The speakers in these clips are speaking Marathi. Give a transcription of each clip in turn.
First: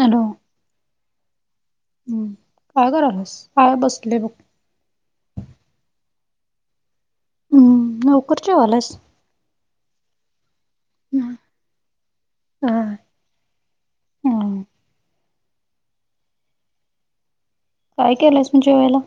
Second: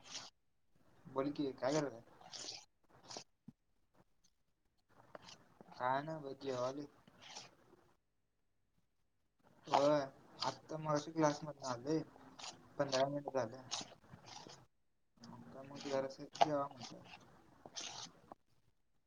हॅलो बोल की काय करायलास. काय बसले बघ. काय नाय बघ जेवालोय. हम्म लवकर जेवायलास. होय. तर मगाशी क्लास मधून आलोय हा. पंधरा मिनिट झाले. हम्म का मग घराच [unintelligible] काय केलंयसा म जेवायला?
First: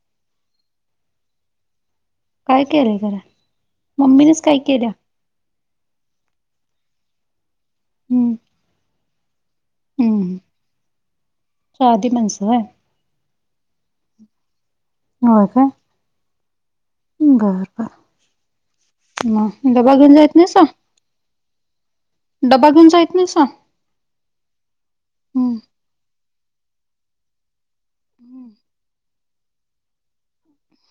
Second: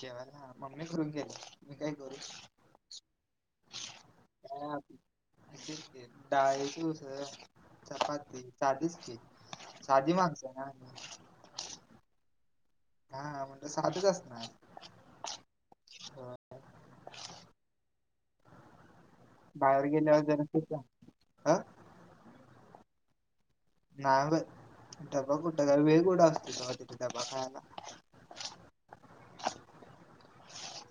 जेवायला मम्मी करून गेल्या,, मी काय करू? काय केलय खरं,,, मम्मीनेच काय केल्या? असच ते डाळीची उसळं हम्म चपाती, साधीच की. साधी हम्म माणसं आहे ना आम्ही,,, साधी माणसं होय हा म्हणल्याव साधचं असणार. होय काय, होय बर बर. मग, डबा घेऊन जायेत नाहिसा? आऽ डबा घेऊन जाईत नाही सा. नाही बाई, डबा कुठं वेळ कुठं असतो तेवा तिथं डबा खायला. हम्म.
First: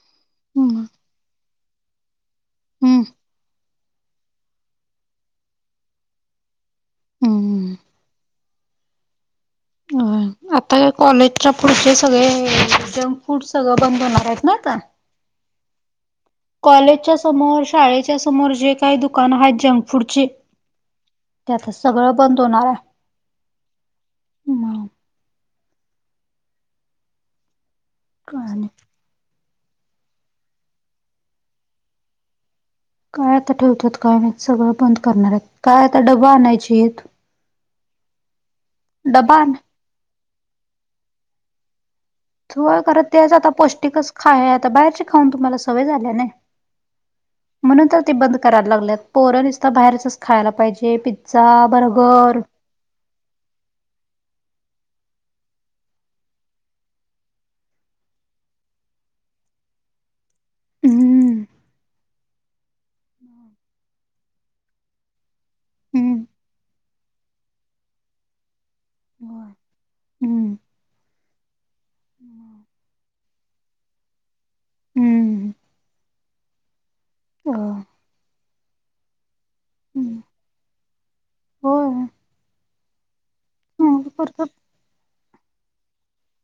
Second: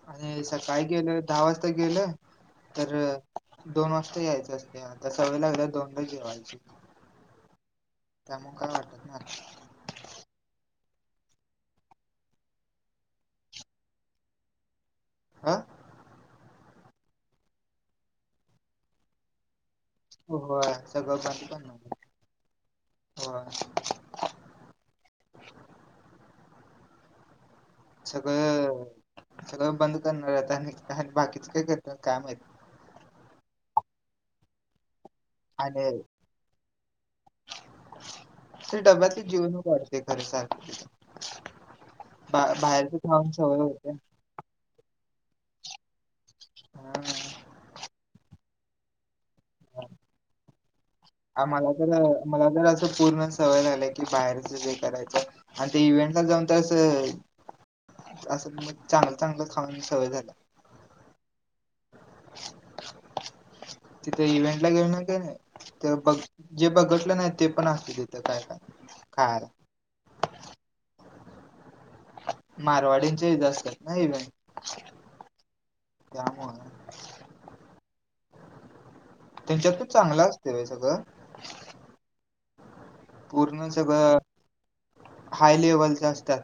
आणि सकाळी हम्म गेलं दहा वाजता गेलं तर हम्म दोन वाजता यायचं असतय, आता सवय लागल्या दोनला जेवायची. हम्म हम्म. त्यामुळं काय वाटत नाही आता. होय. आता ह्या कॉलेजच्या पुढचे सगळे जंक फूड सगळं बंद होणार आहेत ना आता. आऽ कॉलेजच्या समोर शाळेच्या समोर जे काय दुकानं हाय जंक फुडची,, होय सगळं बंद ते आता करणार सगळं बंद होणाराय. होय हम्म. काय नाही सगळं सगळ बंद करणार आहेत आणि बाकीच काय करत्यात काय माहित. काय आता ठेवत्यात काय माहित,, सगळं बंद करणार हायत. काय आणि आता डबं आणायचीत,,, डबा आण ते खरे सारखं, बा होय बाहेरच खरं खाऊन तेच आता सवय होत्या काय? पौष्टिकच खाय आता बाहेरची खाऊन तुम्हाला सवय झाल्या नाही. हा ह म्हणून तर ते बंद करायला लागलेत,, पोरं निसता बाहेरचच खायला पायजे,, पित्त आमाला तर, मला तर असं पूर्ण सवय झालंय की बाहेरच जे करायचं आणि ते इव्हेंट ला जाऊन तरं असं, चांगलं चांगलं खाऊन सवय झालय. हम्म. ह [inaudible] तिथे इव्हेंट ला गेऊ ना का नाही ते बघ हम्म जे बघितलं नाही ते पण आसतय तिथं काय काय खायाला. होय हम्म मारवाडींच्या इथं असतात ना इवेंट. हम्म त्यामुळं. त्यच्यात पण चांगलं असतय बाई सगळं. होय पूर्ण सगळं हम्म हाय लेव्हलचा अस्तात,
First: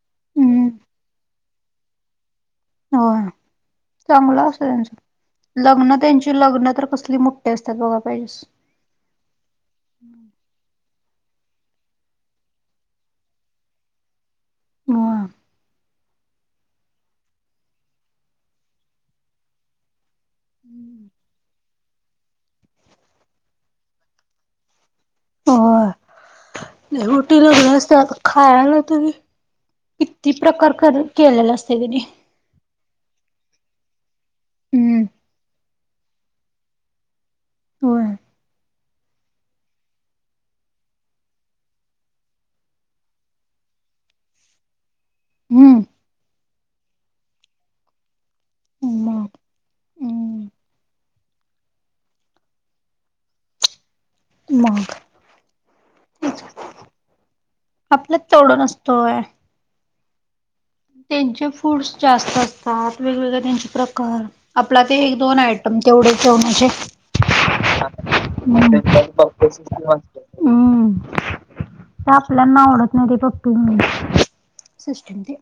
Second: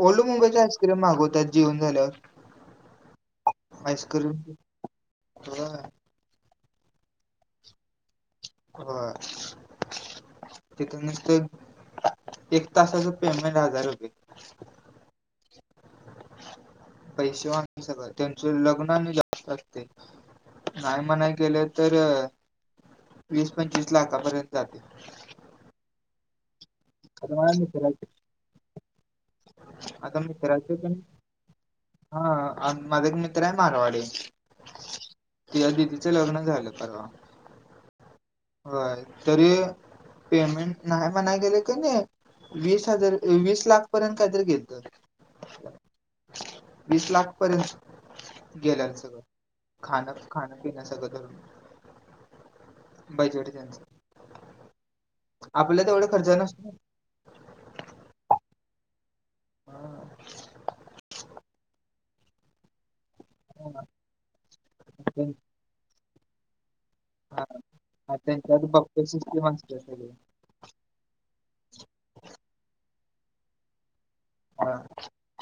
ओलड मुंबईचा आईस्क्रीम मागवत्यात जीऊन झाल्यावर. होय, आईस्क्रीम चांगलं असतय त्यांच,, होय लग्नं त्यांची लग्नं तर कसली मुठ्ठी अस्तात बघाय पायजेस. होय. तिथं नुसतं, एक तासाच पेमेंट हजार हुतय. म पैसे मागते सगळ त्यांचं लग्न आणि जास्त असते नाही मणाय गेलं तर वीस पंचवीस लाखापर्यंत जाते हो आता रोटी माझ्या लागली मित्राचे असतीआता खायला तरी आता किती प्रकार मित्राचे पण कर केलेला असत की नाही हा माझा एक मित्र आहे मारवाडी हम्म तिया दिदीचं लग्न झालं परवा होय होय तरी पेमेंट नाही म्हणाय गेले त्यांनी वीस हजार वीस लाख पर्यंत काहीतरी घेतल हम्म. होत वीस लाख पर्यंत गेल्या सगळं मग खाण हम्म. खाण पिण सगळं धरून बैजेट त्यांचं मग आपलं तेवढं खर्च नसतो. ना. आपल्यात तेवढ नसतोय हा त्यांचे फूड्स जास्त असतात वेगवेगळे त्यांचे हा. प्रकार आपला ते एक दोन अॅड पण तेवढे तेेवणच हे हाा त्यांच्या फक्त सिस्टीम असतं तेवढ हम्म ते आपल्याना आवडत नाही ते पप्पी मी हा सिस्टीम ते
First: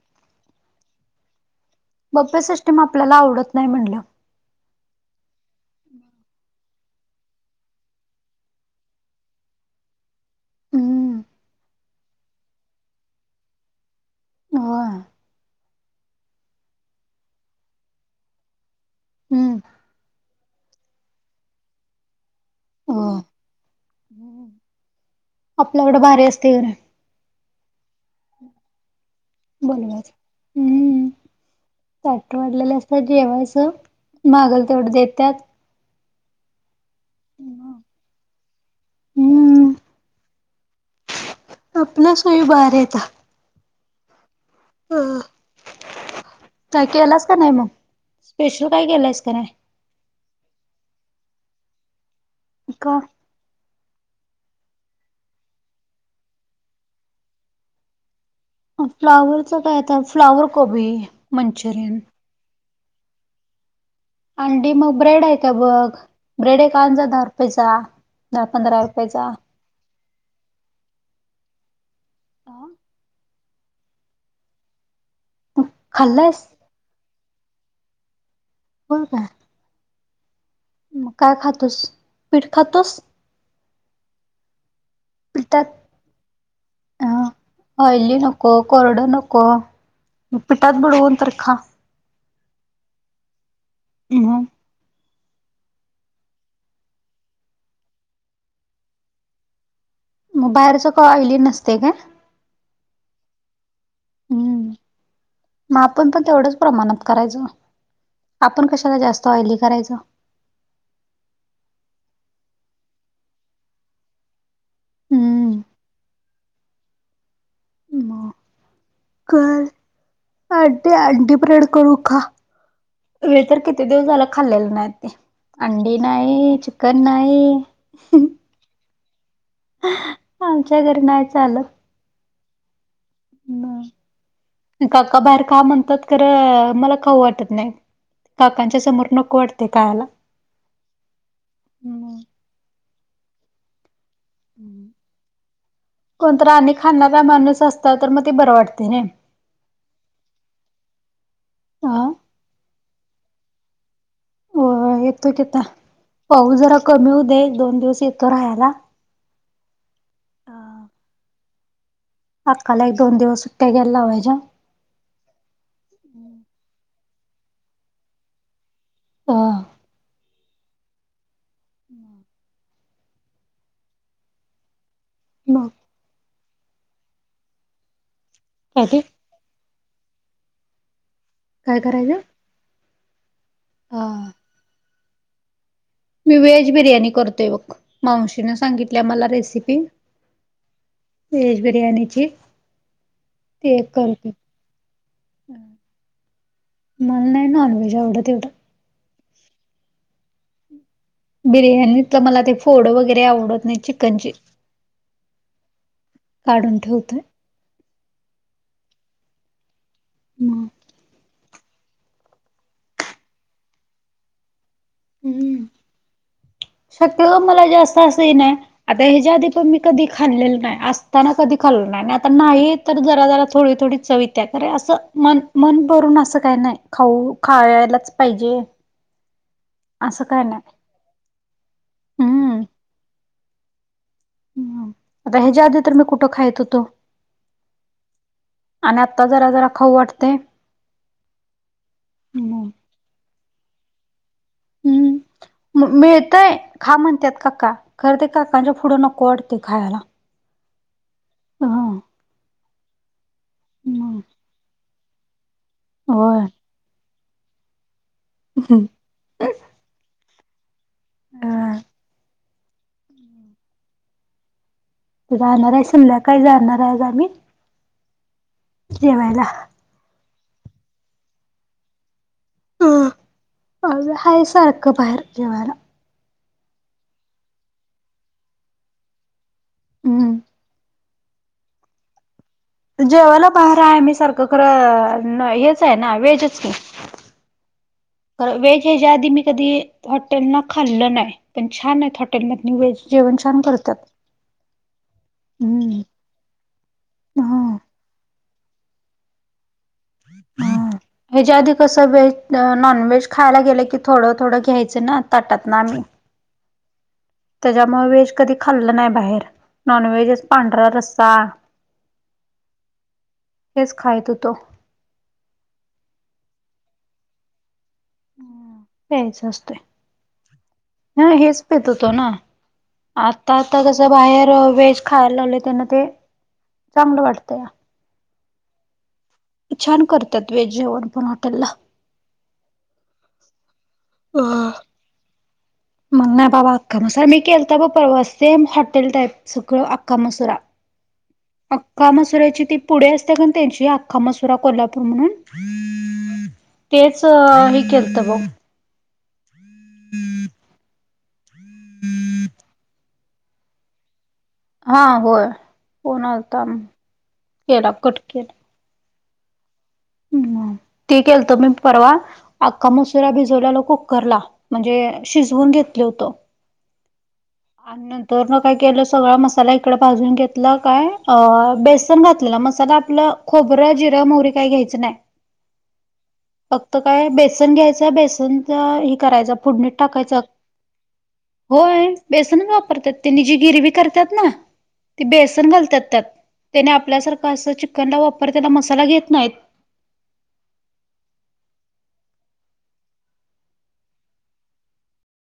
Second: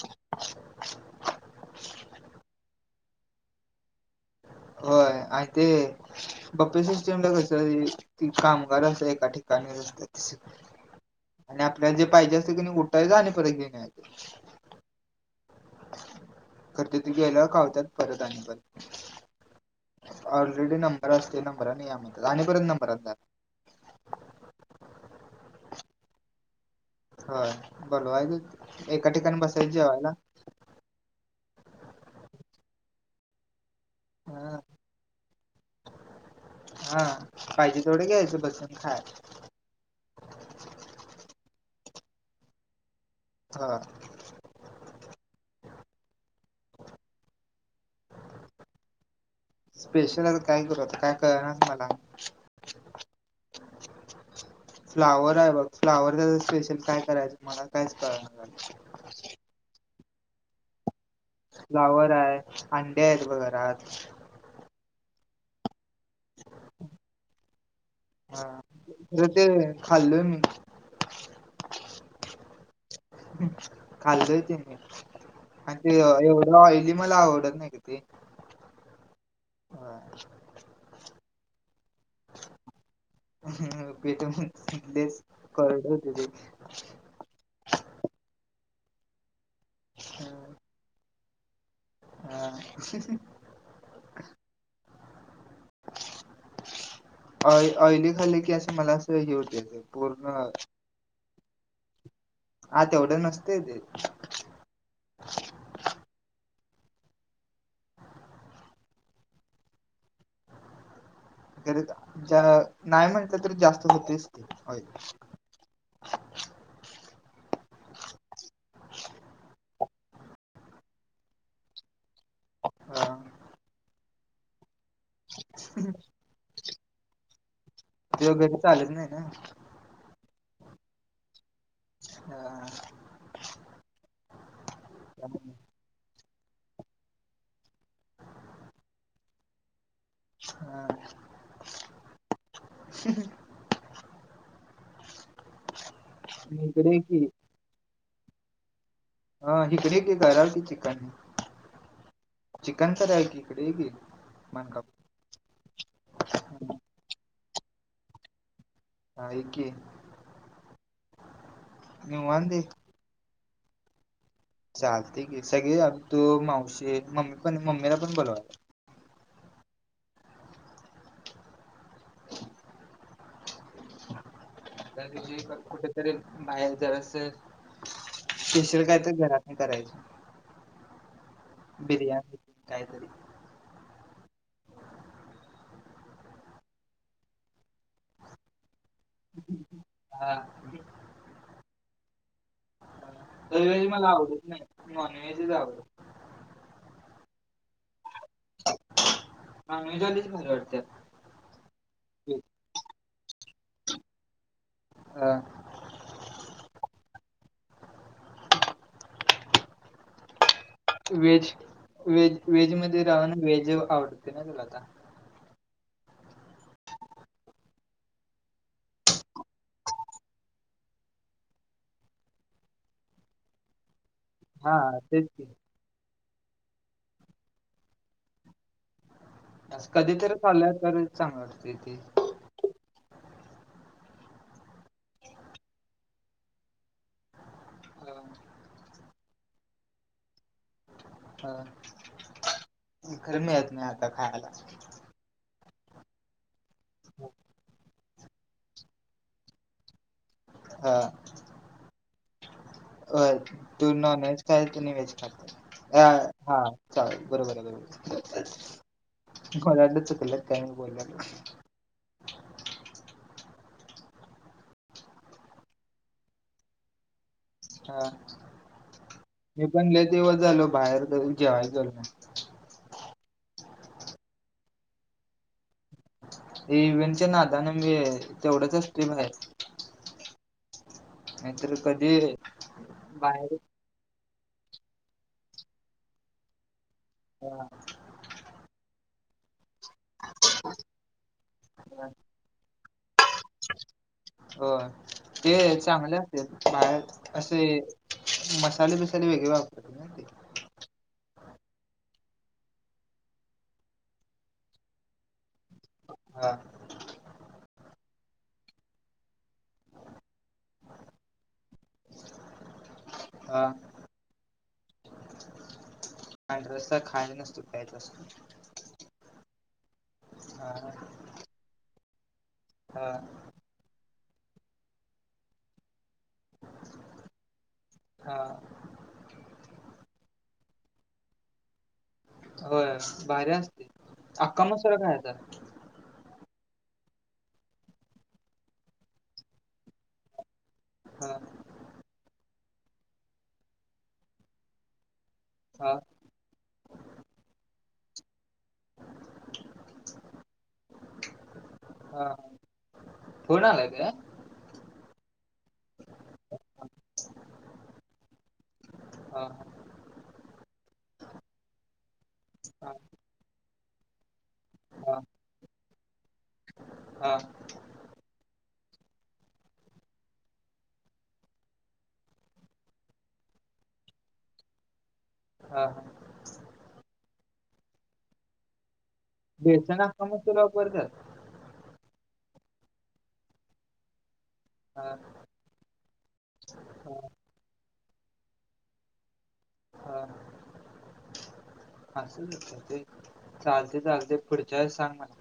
बप्पे सिस्टीम आपल्याला आवडत नाही म्हणलं होय आणि ते बप्पे सिस्टमला कस कामगार असं एका ठिकाणीच असतात हम्म आणि आपल्याला जे पाहिजे असते कणी उठायच आणि परत घेऊन यायचं होय करते ती गेल्यावर खावतात परत आणि पर हम्म ऑलरेडी नंबर असते नंबर नाही आम् आणिपर्ंत नंबर होय आपल्याकडं भारी असते गरे होय बरोबर आहे एका ठिकाणी बस बोल बर हम् ताट वाढलेले असतात जेवायचं ह मागल तेवढे देतात हा पाहिजे तेवडे घ्यायच बसून खायचं हम्म आपल्या सोई भारि हे त हा आ काय केलास का नाही मग स्पेशल काय केलंयस का नाही स्पेशल आता काय करू आता काय कळणाचं मला का फ्लावर आहे बघ फ्लाॉवर त्याच स्पेशल काय करायचं मला काहीच कळाणा फ्लावरच काय आता फ्लावर कोबी मंचुरियन फ्लॉवर आहे अंडी आहेत बघ घरात अंडी मग ब्रेड आहे त बघ ब्रेड एक आण जा दहा रुपयेचा दहा हा पंधरा खर रुपयेचा ते खाल्लोय मी आ खाल्लय ते मी मग आणि ते खाल्लायस एवढं ऑइली मला आवडत नाही ग ते होय काय होय मग काय खातोस पीठ खातोस ह पीठ पिठात कोरड होते ते पीठ अ ऑईली नको कोरड नको पिठात बुडवून तर खा हा [inaudible] ऑईली खाली की असं मला असं हे होत मग बाहेरच काय ऑईली नसतय काय हा तेवढं नसते ते हम्म मग आपण पण तेवढंच प्रमाणात करायचं आपण कशाला जास्त ऑइली करायचं नाही म्हटलं तर जास्त होतेच ओईली हम्म मग कर अंडी अंडी ब्रेड करून खा हा मी तर किती दिवस झाला खाल्लेलं नाही ते अंडी नाही चिकन नाही तुझ्याघरी चालत नाही ना आमच्या घरी नाही चालंत ह काका बाहेर का म्हणतात तर मला खाऊ वाटत नाही काकांच्या समोर नको वाटते खायला हम्म. हा कोणतर मी आणि इकडे ये की खाणारा माणूस असता तर मग ते बरं वाटतय रे हा हिकडे ये कि करूया कि चिकन अ चिकन करूया की हिकडे ये की हो मनकाप येतो तिथं पाऊस जरा कमी होऊ दे दोन दिवस येतो राहायला हा ये की निवांत ये अक्काला एक दोन दिवस सुट्ट्या घ्यायला लावायच्या चालते की सगळे या तू मावशी मम्मी पण मम्मीला पण बोलवा ह म [inaudible] मग कुठेतरी बाहेर जरास स्पेशल काय ते काहीतरी करा करायच काय बिर्याणी कायतरी हां मी व्हेज बिर्याणी करतोय बघ मावशीने सांगितल ल्या मला रेसिपी हा व्हेज बिर्याणीची ते व्हेज एक मला करते आवडत नाही नॉनव्हेजच आवडत मला नाही नॉनव्हेज आवडत एवढं नॉनव्हेज वालीच भारी वाटत्यात बिर्याणीतलं मला ते फोड वगैरे आवडत नाही चिकनची हा! काढून ठेवतोय. म! व्हेज वेज वेज मध्ये रावा ना व्हेज अ आवडते ना तुला आता. ऊ! शक्यतो मला जास्त असं हे नाही. आता ह्याच्या आधी तुम्ही कधी खाल्लेलं नाय, असताना कधी खाल्ल नाही, आता नाही तर जरा जरा थोडी थोडी. चव येत्या करे हा असं तेच मन की मन भरून असं काही नाही, खाऊ खायलाच पाहिजे असं कधीतरी खाल्या तरी चांगल असतय ते. हं! आता हेज्या आधी तर मी कुठं खायीत हुतो. [unintelligible] आनी आत्ता जरा जरा खाऊ वाटतय. हं खरं मिळत नाही आता खायांला. हू! म-मिळतय खा म्हणत्यात काका, खरं ते काकांच्या पुढं नको वाटतय खायाला. हा! ह! होय तू नॉनव्हेज खाय तेनी व्हेज खात्या अ होय हा चालल बरोबर हे बरोबर. [unintelligible] कोणाला वाटलं चुकलं काय मी बोला त. अ राहणार आहे संध्याकाळी जाणार आहे ग आम्ही. हा! जेवायला? मी पण लय दिवस झालो बाहेर कधी जेवाया गेलो नाही. आमच हाय सारखं बाहेर जेवायला. ते इव्हेंटच्या नादाने मी तेवढंच असतोय बाहेर. हूं! नाहीतर कधी. जेवायला बाहेर आहे आम्ही सारखं खरं न हेच आहे ना व्हेजच की. हा! कार व्हेज ह्याच्या आधी मी कधी हॉटेल ना खाल्लं नाही पण छान आहेत हॉटेल मधन व्हेज जेवण छान करतात. होयं ते हम्म चांगले असत्यात बाहेर असे ह मसाले बीसाले वेगळे वापरता ना ते. हा! हेच्या आधी कसं व्हेज, नॉन व्हेज खायला गेलं की थोडं थोडं घ्यायचं ना ताटातन आम्ही. हा! त्याच्यामुळ व्हेज कधी खाल्लं नाही बाहेर. नॉनव्हेजच पांढरा रस्सा हेच खायत होतो. पांढरा रस्सा खायचा नसतोय, प्यायचा असतोय. प्यायचा हा असतोयं हा हेच पीत होतो ना. हा आता आता कस बाहेर व्हेज खायला लागलोय त्यान ते. चांंगलं वाटतया. हा छान करत्यात व्हेज जेवण पण हॉटेलला होय भारी असतय अक्का मसुरा खायचा मला नाही बाबा अख्खा मसुरा मी केलता बघ परवा सेम हॉटेल टाईप सगळ अख्का मसुरा हा अख्खा मसुरा्याची ती पुढे असते का त्यांची अख्खा मसुरा कोल्हापूर म्हणून हा तेच हे केलत बघ हा फोन आलाय का हा होय फोन आलाता ना केला कट केला हा ह ते केलत मी परवा अख्खा हा मसुरा भिजवल्याला कुक्कर ला म्हणजे हा शिजवून घेतलं होतं हा आ नंत तर न काय केलं सगळा मसाला इकडं भाजून घेतलं काय अ बेसन घातलेलं मसाला आपलं खोबरं जिरां मोहरी काही घ्यायचं नाही हा हा फक्त काय बेसन घ्यायचं बेसनच हे करायच फोडणीत बेसन टाकायचं अक्कामसोल वापरतात? होय बेसनचं वापरतात तिने जी गिरवी करतात ना हा ते बेसन घालतात त्यात त्याने हा आपल्यासारखं असं चिकनला वापर त्याला मसाला घेत नाहीत हां असच होत ते चालते चालते पुढच्या वेळेस सांग मला